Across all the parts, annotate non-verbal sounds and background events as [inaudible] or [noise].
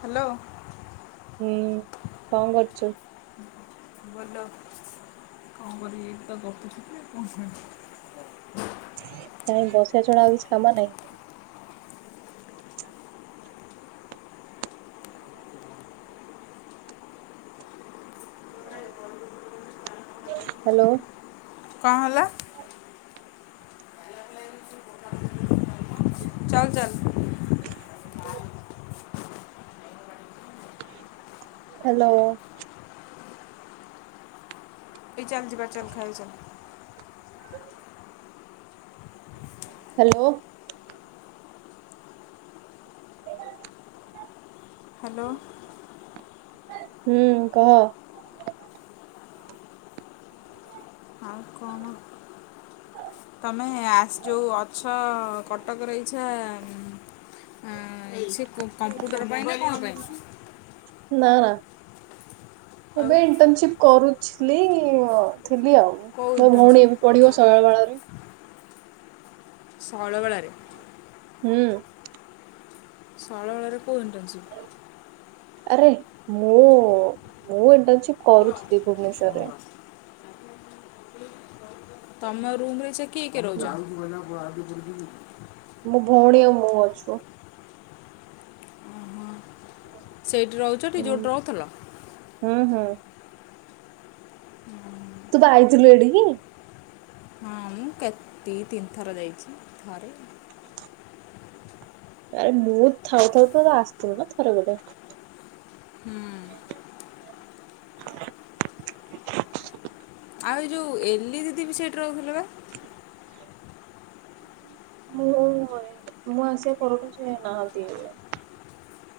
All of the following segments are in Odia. ହାଲୋ। ହୁଁ, କଣ କରୁଛୁ? ବୋଲ କଣ କରିବି ଏଇତ ଗପୁ ଥିବେ କଣ କରି? କାହିଁ ବସିବା ଛଡା ଆଉ କିଛି କାମ ନାହିଁ? ହାଲୋ। କଣ ହେଲା? ଚାଲ ଚାଲ। ହାଲୋ। ଏଇ ଚାଲ, ଯିବା ଚାଲ, ଖାଇବୁ ଚାଲ। ହାଲୋ। ହାଲୋ। ହୁଁ, କହ। ହଁ କହ। ହଁ ତୋମେ ଆସ ଯେଉ ଅଛ କଟକରେ ଇଚ୍ଛା ଉଁ, ଅଁ, ସେ କ-କମ୍ପୁଟର ପାଇଁ ନା କଣ ପାଇଁ? ନା। ଆଉ ସେବେ ଇଣ୍ଟର୍ନସିପ୍ କରୁଥିଲି ଅ, ଥିଲି ଆଉ। କେଉଁ ମୋ ଭଉଣୀ ଇଣ୍ଟର୍ନସିପ୍ ଏବେ ପଢିବ ଶୈଳବାଳା ରେ। ଶୈଳବାଳା ରେ? ହୁଁ। ଶଇଳବାଳା କୋଉ ଇଣ୍ଟର୍ନଶିପ୍? ଆରେ ମୁଁ ମୁଁ ଇଣ୍ଟର୍ନଶିପ୍ କରୁଥିଲି ଭୁବନେଶ୍ଵରରେ ତମ ରୁମ ରେ ସେ କିଏ କିଏ ରହୁଛ? ମୁଁ ଭଉଣୀ ଆଉ ମୁଁ ଅଛୁ। ସେଇଠି ରହୁଛ ଟି ଯୋଉଠି ରହୁଥିଲ? ହଁ ହଁ ତୁପା ଆଇଥିଲୁ ଏଇଠି କି? ହଁ ମୁଁ କେତେ ତିନିଥର ଯାଇଛି, ଥରେ ଆରେ ମୁଁ ଥାଉ ଥାଉ ତ ଆସିଥିଲୁ ନା ଥରେ ଗୋଟେ। ହୁଁ ଉଁ ଆଉ ଏଇ ଯେଉଁ ଏଲି ଦିଦିି ବି ସେଇଠି ରହୁଥିଲେ ବା? ମୁଁ ମୁଁ ଆସିବା ପରଠୁ ସେ ନାହାନ୍ତି।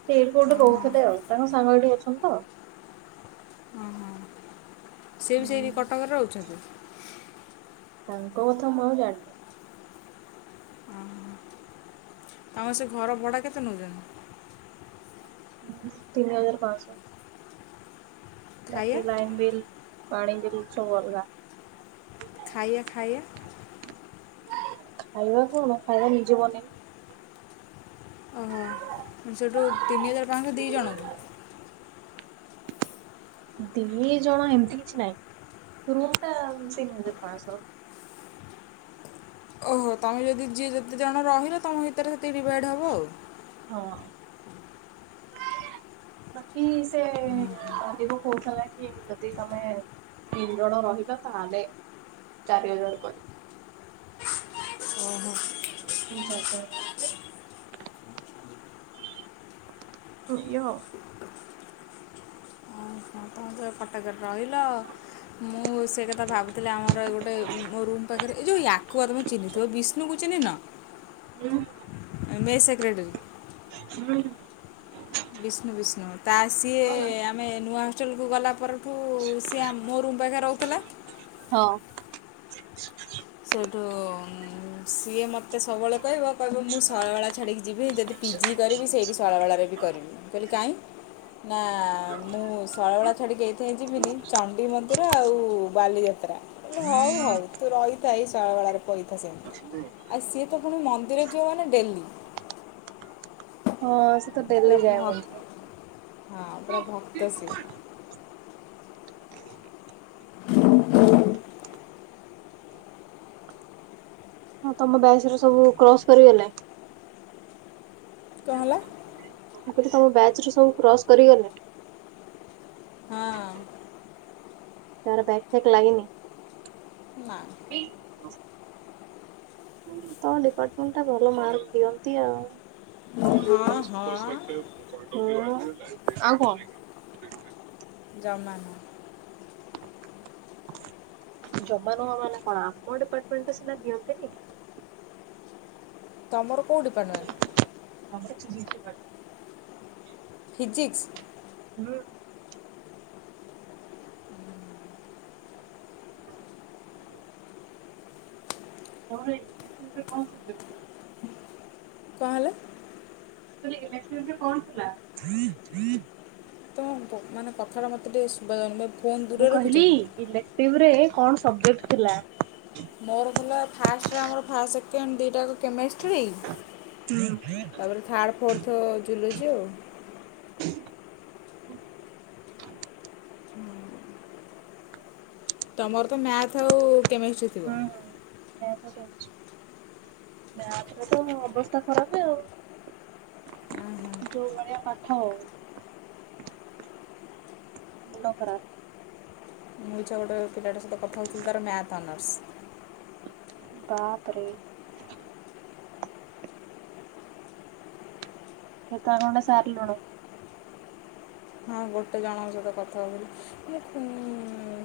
ସେ ଏଇଠି କୋଉଠି ରହୁଥିଲେ ଆଉ, ତାଙ୍କ ସାଙ୍ଗ ଏଠି ଅଛନ୍ତି ତ। ସେ ବି ସେଇଠି କଟକରେ ରହୁଛନ୍ତି? ତାଙ୍କ କଥା ମୁଁ ଆଉ ଜାଣିନି। ତମର ସେ ଘର ଭଡ଼ା କେତେ ନେଉଛନ୍ତି? ତିନି ହଜାର ପାଁଶହ। ଖାଇବା ବାକି ଲାଇନ୍ ବିଲ୍, ପାଣି ବିଲ ସବୁ ଅଲଗା। ଖାଇୟା ଖାଇୟା। ଖାଇବା କଣ? ଖାଇବା ନିଜେ ବନେଇନି ଓହୋ ସେଇଠୁ ତିନି ହଜାର ପାଞ୍ଚଶହ ଦୁଇ ଜଣଙ୍କୁ? ଦି ଜଣ ଏମିତି କିଛି ନାଇଁ ରୁମ୍ ଟା ତିନି ହଜାର ପାଞ୍ଚଶହ। ଓହୋ, ତମେ ଯଦି ଯିଏ ଯେତେ ଜଣ ରହିଲ ତମ ଭିତରେ ସେତିକି ଡିଭାଇଡ଼ ହବ ଆଉ ହଁ ଅଁ ବାକି ସେ କହୁଥିଲା କି- ଯଦି ତମେ ତିନି ଜଣ ରହିଲ ତାହେଲେ ଚାରି ହଜାର କରି ଓହୋ। ଚାରଟା ବେଳୁ ପା [unintelligible] ଏଇୟା ଆଉ। ଓହୋ, ତମେ ତ କଟକରେ ରହିଲ? ମୁଁ ସେଇ କଥା ଭାବୁଥିଲି- ଆମର ଗୋଟେ ମୋ ରୁମ୍ ପାଖରେ ଏ ଯଉ ୟାକୁ ପା ତମେ ଚିହ୍ନିଥିବ ବିଷ୍ଣୁକୁ? ଚିହ୍ନିନ? ହୁଁ ଏ ମେ ଇ ସେକ୍ରେଟେରୀ। ହୁଁ ଉଁ ବିଷ୍ଣୁ ବିଷ୍ଣୁ, ତା ଆ ସିଏ ଆମେ ନୂଆ ହଷ୍ଟେଲକୁ ଗଲା ପରେ ତୁ ସିଏ ମୋ ରୁମ୍ ପାଖରେ ରହୁଥିଲା। ହଁ ଅଁ [inaudible] ସେଠୁ ସିଏ ମତେ ସବୁବେଳେ କହିବ କହିବ ମୁଁ ଶୈଳବାଳା ଛାଡ଼ିକି ଯିବି, ଯଦି ପିଜି କରିବି ସେଇଠି ଶୈଳବାଳାରେ ବି କରିବି। ମୁଁ କହିଲି କାହିଁ? ନା ମୁଁ ଶୈଳବାଳା ଛାଡ଼ିିକି ଏଇଥି ପାଇଁ ଯିବିନି, ଚଣ୍ଡି ମନ୍ଦିର ଆଉ ବାଲିଯାତ୍ରା। ମୁଁ କହିଲି ହଉ ହଉ ତୁ ରହି ମୁଁ କହିଲି ଶୈଳବାଳା ରେ ପଇଥା ସେମିତି, ଆଉ ସିଏ ତ ପୁଣି ମନ୍ଦିର ଯିିବ ମାନେ ଡେଲି। ହଁ ସେ ତ ପୁରା ଡେଲି ଭକ୍ ଯାଏ ମନ୍ଦିର। ହଁ ପୁରା ଭକ୍ତ ସେ। [unintelligible] ହଁ ତମ ବ୍ୟାଚର ସବୁ କ୍ରସ କରିଗଲେ? କଣ ହେଲା? ମୁଁ କହୁଛି ତମ ବ୍ୟାଚ ରୁ ସବୁ କ୍ରସ୍ କରିଗଲେ? ହଁ ଅଁ ତାର ବ୍ୟାକ୍ ଫ୍ୟାକ୍ ଲାଗିନି। ନା। ବି ତମ ଡିପାର୍ଟମେଣ୍ଟ ଟା ଭଲ ମାର୍କ୍ ଦିଅନ୍ତି ଆଉ। ହଁ ହଁ ହାଲୋ ଆଉ କଁ। ଜମା ନୁହଁ। ଜମା ନୁହଁ ମାନେ କଣ ଆମ ଡିପାର୍ଟମେଣ୍ଟରେ ସିନା ଦିଅନ୍ତିନି। ତମର କୋଉ ଡିପାର୍ଟମେଣ୍ଟ? ଆମର ଫିଜିକ୍ସ୍ ଡିପାର୍ଟମେଣ୍ଟ। ଫିଜିକ୍ସ୍। ହୁଁ। [inaudible] ତମର ଇଲେକ୍ଟିଭ୍ ରେ କଣ ସବଜେକ୍ଟ? କଁ ହେଲା? କାଲି ଇଲେକ୍ଟିଭ ରେ କଣ ଥିଲା? ତ ମାନେ କଥାଟା ମୋତେ ଟିକେ ସୁଭାଯାଉନି ଫୋନ୍ ଦୂରରେ ରଖିଚକି? ଟିଭରେ କଣ ସବଜେକ୍ଟ ଥିଲା? ମୋର ହେଲା ଫାଷ୍ଟ ରେ ଆମର ଫାଷ୍ଟ ସେକେଣ୍ଡ ଦିଇଟାଙ୍କ କେମେଷ୍ଟ୍ରି। ହୁଁ। ତାପରେ ଥାର୍ଡ଼ ଫୋର୍ଥ ଜୁଲୋଜି ଆଉ। ତମର ତ ମ୍ୟାଥ୍ ଆଉ କେମିଷ୍ଟ୍ରି ଥିବ ହୁଁ ହୁଁ ମ୍ୟାଥ୍ ସାଇନ୍ସ। ମ୍ୟାଥ୍ ରେ ତ ଅବସ୍ଥା ଖରାପ ଆଉ। ଯୋଉ ଭଳିଆ ପାଠ ଆଉ। ମୁଣ୍ଡ ଖରାପ୍। ମୁଁ ଇଚ୍ଛା ଗୋଟେ ପିଲାଟା ସହିତ କଥାହଉଥିଲି ତାର ମ୍ୟାଥ୍ ଅନର୍ସ। ବାପରେ ଏତାର ଗୋଟେ ସାରଲ ହଁ ଗୋଟେ ଜଣଙ୍କର ସହିତ କଥା କଥିଲି।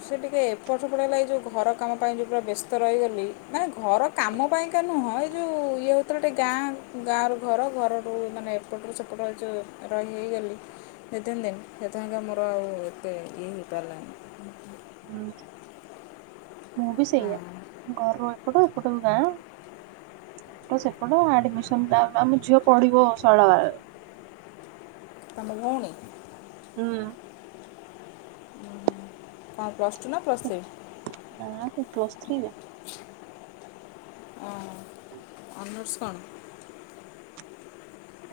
ସେ ଟିକେ ଏପଟ ସେପଟ ହୋଇଗଲା ଏ ଯେଉଁ ଘର କାମ ପାଇଁ ଯେଉଁ ପୁରା ବ୍ୟସ୍ତ ରହିଗଲି। ମାନେ ଘର କାମ ପାଇଁକା ନୁହଁ ଏଇ ଯେଉଁ ଇଏ ହେଉଥିଲା ଟିକେ ଗାଁ ଗାଁରୁ ଘର ଘରଠୁ ମାନେ ଏପଟରୁ ସେପଟ ଯୋ ରହି ହେଇଗଲି ସେଦ ଦେନ ସେଥିାଙ୍କା ମୋର ଆଉ ଏତେ ଇଏ ହେଇପାରିଲାନି। ହଁ ମୁଁ ବିସେୟା ହଁ ଘରରୁ ଏପଟ ଏପଟରୁ ଗାଁ ତମ ସେପଟ ଆଡମିସନଟା ଆମ ଝିଅ ପଢିବ ଶୈଳବାଳା ରେ। ତମ ଭଉଣୀ? ହୁଁ। ତାର ପ୍ଲସ୍ ଟୁ ନା ପ୍ଲସ୍ ଥ୍ରୀ? ନା ବେ ପ୍ଲସ୍ ଥ୍ରୀ ଓହୋ। ଅନର୍ଶ କଣ?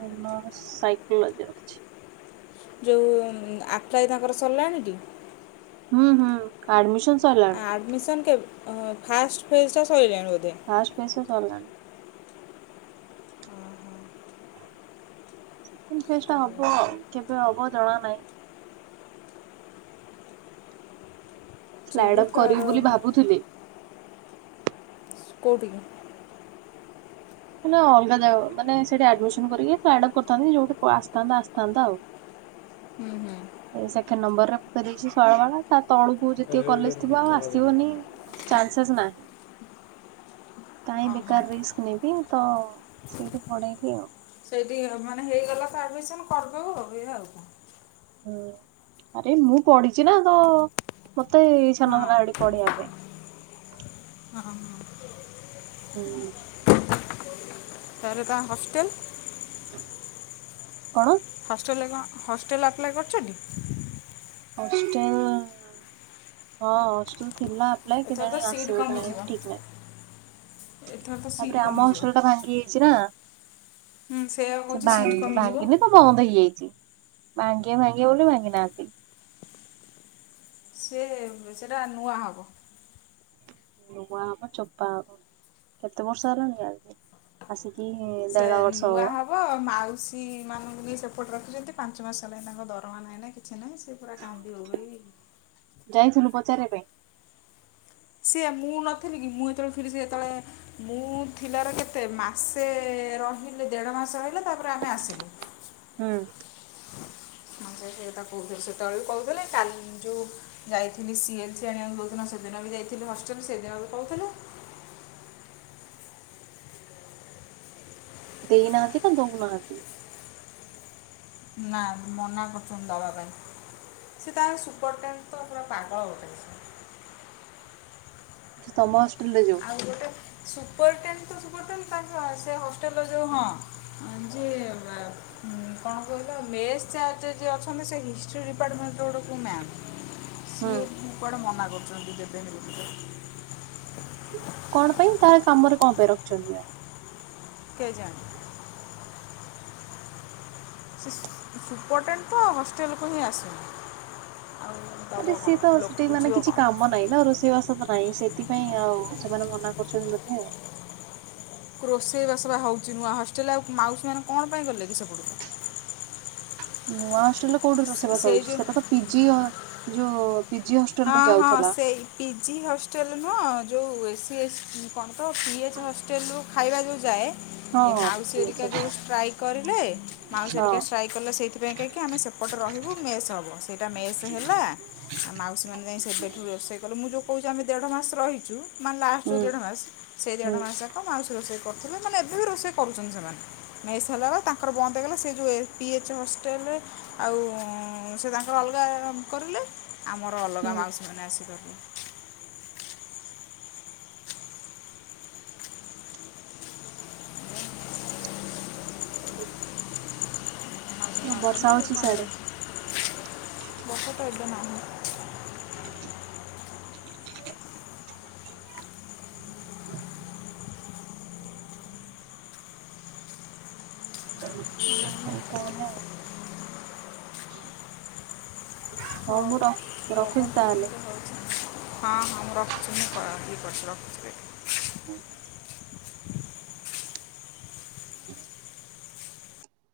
ଓନୋର ସାଇକୋଲୋଜି ଅଛି। ଯଉ ଆଫ୍ଲାଇ ତାଙ୍କର ସରଲାଣିଟି? ହୁଁ ହୁଁ ଆଡମିଶନ ସରଲାଣି। ଆଡ଼ମିସନ୍ କେବେ ଓହୋ ଫାଷ୍ଟ ଫେଜ୍ ଟା ସଇଲାଣି ବୋଧେ। ଫାଷ୍ଟ ଫେଜ୍ ଟା ସରଲାଣି। ଓହୋ ସେକେଣ୍ଡ ଫେଜ୍ ଟା ହବ। କେବେ ହବ ଜଣା ନାହିଁ। ସେ ସେଇଠୁ ସ୍ଲାଇଡ ଅପ୍ ତାର କରିବି ବୋଲି ଭାବୁଥିଲି। କୋଉଠି? ମାନେ ଅଲଗା ଯାଗା ମାନେ ସେଠି ଆଡମିସନ କରିକି ପ୍ଲାଇଡ୍ ଅପ୍ କରିଥାନ୍ତି ଯୋଉଠି ଆସିଥାନ୍ତା ଆସିଥାନ୍ତା ଆଉ। ହୁଁ ହୁଁ। ତା ନମ୍ବର ରେ ପେରେଇଛି ଶହେ ଟଙ୍କା ତା ତଳକୁ ଯେତିକି କଲେଜ ଥିବ ଆସିବନି। ଚାନ୍ସେସ୍ ନାହିଁ କାହିଁ ଓହୋ ବେକାର ରିସ୍କ ନେବି ତ ସେଇଠି ପଢେଇଲି ଆଉ ସେଇଠି ଆ ମାନେ ହେଇଗଲା ତ ଆଡ଼ମିସନ କରିଦଉ ଏଇଆ ଆଉ କଣ ହୁଁ ଆରେ ମୁଁ ପଢିଚି ନା ତ ମତେ ଇଛାନହେଲା ସେଠି ପଢିବା ପାଇଁ। ଓ ହଁ। [inaudible] ତାରେ ତା ହଷ୍ଟେଲ। କଣ ହଷ୍ଟେଲରେ କଣ ହଷ୍ଟେଲ ଆପ୍ଲାଏ କରିଛନ୍ତି। ହଷ୍ଟେଲ ହଁ ହଷ୍ଟେଲ ଥିଲା। [unintelligible] ଏଥର ତ କେଜାଣି ସିଟ୍ ଆସିବ କି ନାହିଁ କମିଯିବ ଠିକ ନହିଁ। ଏଥର ତ ସିଟ୍ ତାପରେ ଆମ କମିଯିବ। ହଷ୍ଟେଲ ଟା ଭାଙ୍ଗି ଯାଇଛି ନା। ହୁଁ ସେୟାପା ସେ କହୁଛି ସିଟ୍ ଭାଙ୍ଗି କମି ଭାଙ୍ଗିନି ତ ବନ୍ଦ ହେଇଯାଇଛି ଭାଙ୍ଗିବେ ଭାଙ୍ଗିବେ ବୋଲି ଭାଙ୍ଗି ନାହାନ୍ତି। ସେ ସେଟା ନୂଆ ହବ। ନୂଆ ହବ ଚୋପା ହବ କେତେ ବର୍ଷ ହେଲାଣି [unintelligible] ଆସିକି ସେ ଦେଢ ବର୍ଷ ନୂଆ ହବ ମାଉସୀ ମାନଙ୍କୁ ନେଇ ସେପଟ ରଖିଛନ୍ତି ପାଞ୍ଚ ମାସ ହେଲାଣି ତାଙ୍କ ଦରମା ନାହିଁ ନାଇଁ କିଛି ନାଇଁ ସେ ପୁରା କାନ୍ଦିିବ ଭାବେଇ ଯାଇଥିଲୁ ପଚାରିବା ପାଇଁ। ସିଏ ମୁଁ ନଥିଲି କି ମୁଁ ଯେତେବେଳେ ଥିଲି ସେ ଯେତେବେଳେ ମୁଁ ଥିଲାର କେତେ ମାସେ ରହିଲେ ଦେଢ ମାସ ରହିଲା ତାପରେ ଆମେ ଆସିଲୁ। ହୁଁ। ହଁ ସେ ସେଥା କହୁଥିଲେ ସେତେବେଳେ କହୁଥିଲେ କାଲି ଯୋଉ ଯାଇଥିଲି ସି ଏଲ୍ ସି ଆଣିବାକୁ ଯଉଦିନ ସେଦିନ ବି ଯାଇଥିଲି ହଷ୍ଟେଲ ସେଦିନ ବି କହୁଥିଲ। ଦେଇନାହାନ୍ତି ନା ଦଉ ନାହାନ୍ତି। ନା ମନା କରୁଛନ୍ତି ଦେବା ପାଇଁ ସେ ତା ସୁପରଟେନ୍ ତ ପୁରା ପାଗଳ ଅଟେ। ସେ ତମ ହଷ୍ଟେଲ ରେ ଯଉ ଆଉଗୋଟେ ସୁପରଟେଡ୍ ତ ସୁପରଟେଡ୍ ତାଙ୍କ ସେ ହଷ୍ଟେଲ ର ଯଉ ହଁ ହଁ ଯେ ମା ଉଁ କଣ କହିଲ ମେସ୍ ଚାଯ୍ ରେ ଯିଏ ଅଛନ୍ତି ସେ ହିଷ୍ଟ୍ରି ଡିପାର୍ଟମେଣ୍ଟର ଗୋଟେ କେଉଁ ମ୍ୟାମ୍। ହୁଁ ସିଏ କୁଆଡେ ମନା କରୁଛନ୍ତି ଯେବେନି ବୋଲିକ କଣ ପାଇଁ ତାଲେ କାମରେ କଣ ପାଇଁ ରଖିଛନ୍ତି ଆଉ। କେଜାଣି। ସେ ସୁ ସୁପର୍ଟେଣ୍ଟ ତ ହଷ୍ଟେଲକୁ ହିଁ ଆସୁନି ଆଉ ଆରେ ଦେବ ସିଏ ତ କ'ଣ ଲୋକ ସେଠି ମାନେ ବୁଝିବ କିଛି କ'ଣ କାମ ନାହିଁ। ନା ଆଉ ରୋଷେଇବାସ ତ ନାହିଁ ସେଥିପାଇଁ ଆଉ ସେମାନେ ମନା କରୁଛନ୍ତି ବେଧେ ଆଉ ରୋଷେଇବାସବା ହେଉଛି ନୂଆ ହଷ୍ଟେଲ୍ ରେ ଆଉ ମାଉସୀମାନେ କଣ ପାଇଁ କ ଗଲେ କି ସେପଡ଼କୁ। ନୂଆ ହଷ୍ଟେଲରେ କୋଉଠି ସେ- ରେସେଇବାସ ସେଇ ହଉଛି ଯେଉଁ ସେଟା ତ ପିଜି ଯୋଉ ପିଜି ହଷ୍ଟେଲ ହଁ ରୁ ହଁ ଯାଉଥିଲା। ସେଇ ପିଜି ହଷ୍ଟେଲ ନୁହଁ ଯେଉଁ ଏ ସି ଏସ୍ କଣ ତ ପି ଏଚ୍ ହଷ୍ଟେଲରୁୁ ଖାଇବା ଯଉ ଯାଏ। ହଁ ଏ ମାଉସୀ ହଁ ହରିକା ଯୋଉ ଷ୍ଟ୍ରାଇକ୍ କରିଲେ ମାଉସୀ ହଁ ହରିକା ଷ୍ଟ୍ରାଇକ୍ କଲେ ସେଇଥିପାଇଁ କାହିଁକି ଆମେ ସେପ୍ ସେପଟେ ରହିବୁ ମେସ୍ ହେବ ସେଇଟା ମେସ୍ ହେଲା ଆଉ ମାଉ ସେମାନେ ଯାଇ ସେବେଠୁ ରୋଷେଇ କଲେ ମୁଁ ଯଉ କହୁଛି ଆମେ ଦେଢ ମାସ ରହିଛୁ ମାନେ ହୁଁ ଲାଷ୍ଟ ଦେଢ ମାସ୍ ସେଇ ଦେଢ ମାସ ଯାକ ମାଉସୀ ରୋଷେଇ କରୁଥିଲେ ମାନେ ଏବେ ବି ରୋଷେଇ କରୁଛନ୍ତି ସେମାନେ ସେସ୍ ହେଲାର ତାଙ୍କର ବନ୍ଦ ହେଇଗଲା ସେ ଯେଉଁ ଏ ପି ଏଚ୍ ହଷ୍ଟେଲ ଆଉ ସେ ତାଙ୍କର ଅଲଗା କରିଲେ ଆମର ହୁଁ ଅଲଗା ମାଉସୀମାନେ ଆସି କରିଲେ। ମାଉସୀ ହଁ ମାନେ ବର୍ଷା ଅଛନ୍ତି, ହଉଛି ସିଆଡେ। ବର୍ଷା ତ ଏବେ ନାହିଁ। ହଉ ତାହେଲେ ଆଉ ହଁ ମୁଁ ର- ରଖୁଛି ତାହେଲେ। ହଁ, ହଁ, ମୁଁ ରଖୁଛି। ମୁଁ କରବି ପଛ ରଖୁଛି। [unintelligible]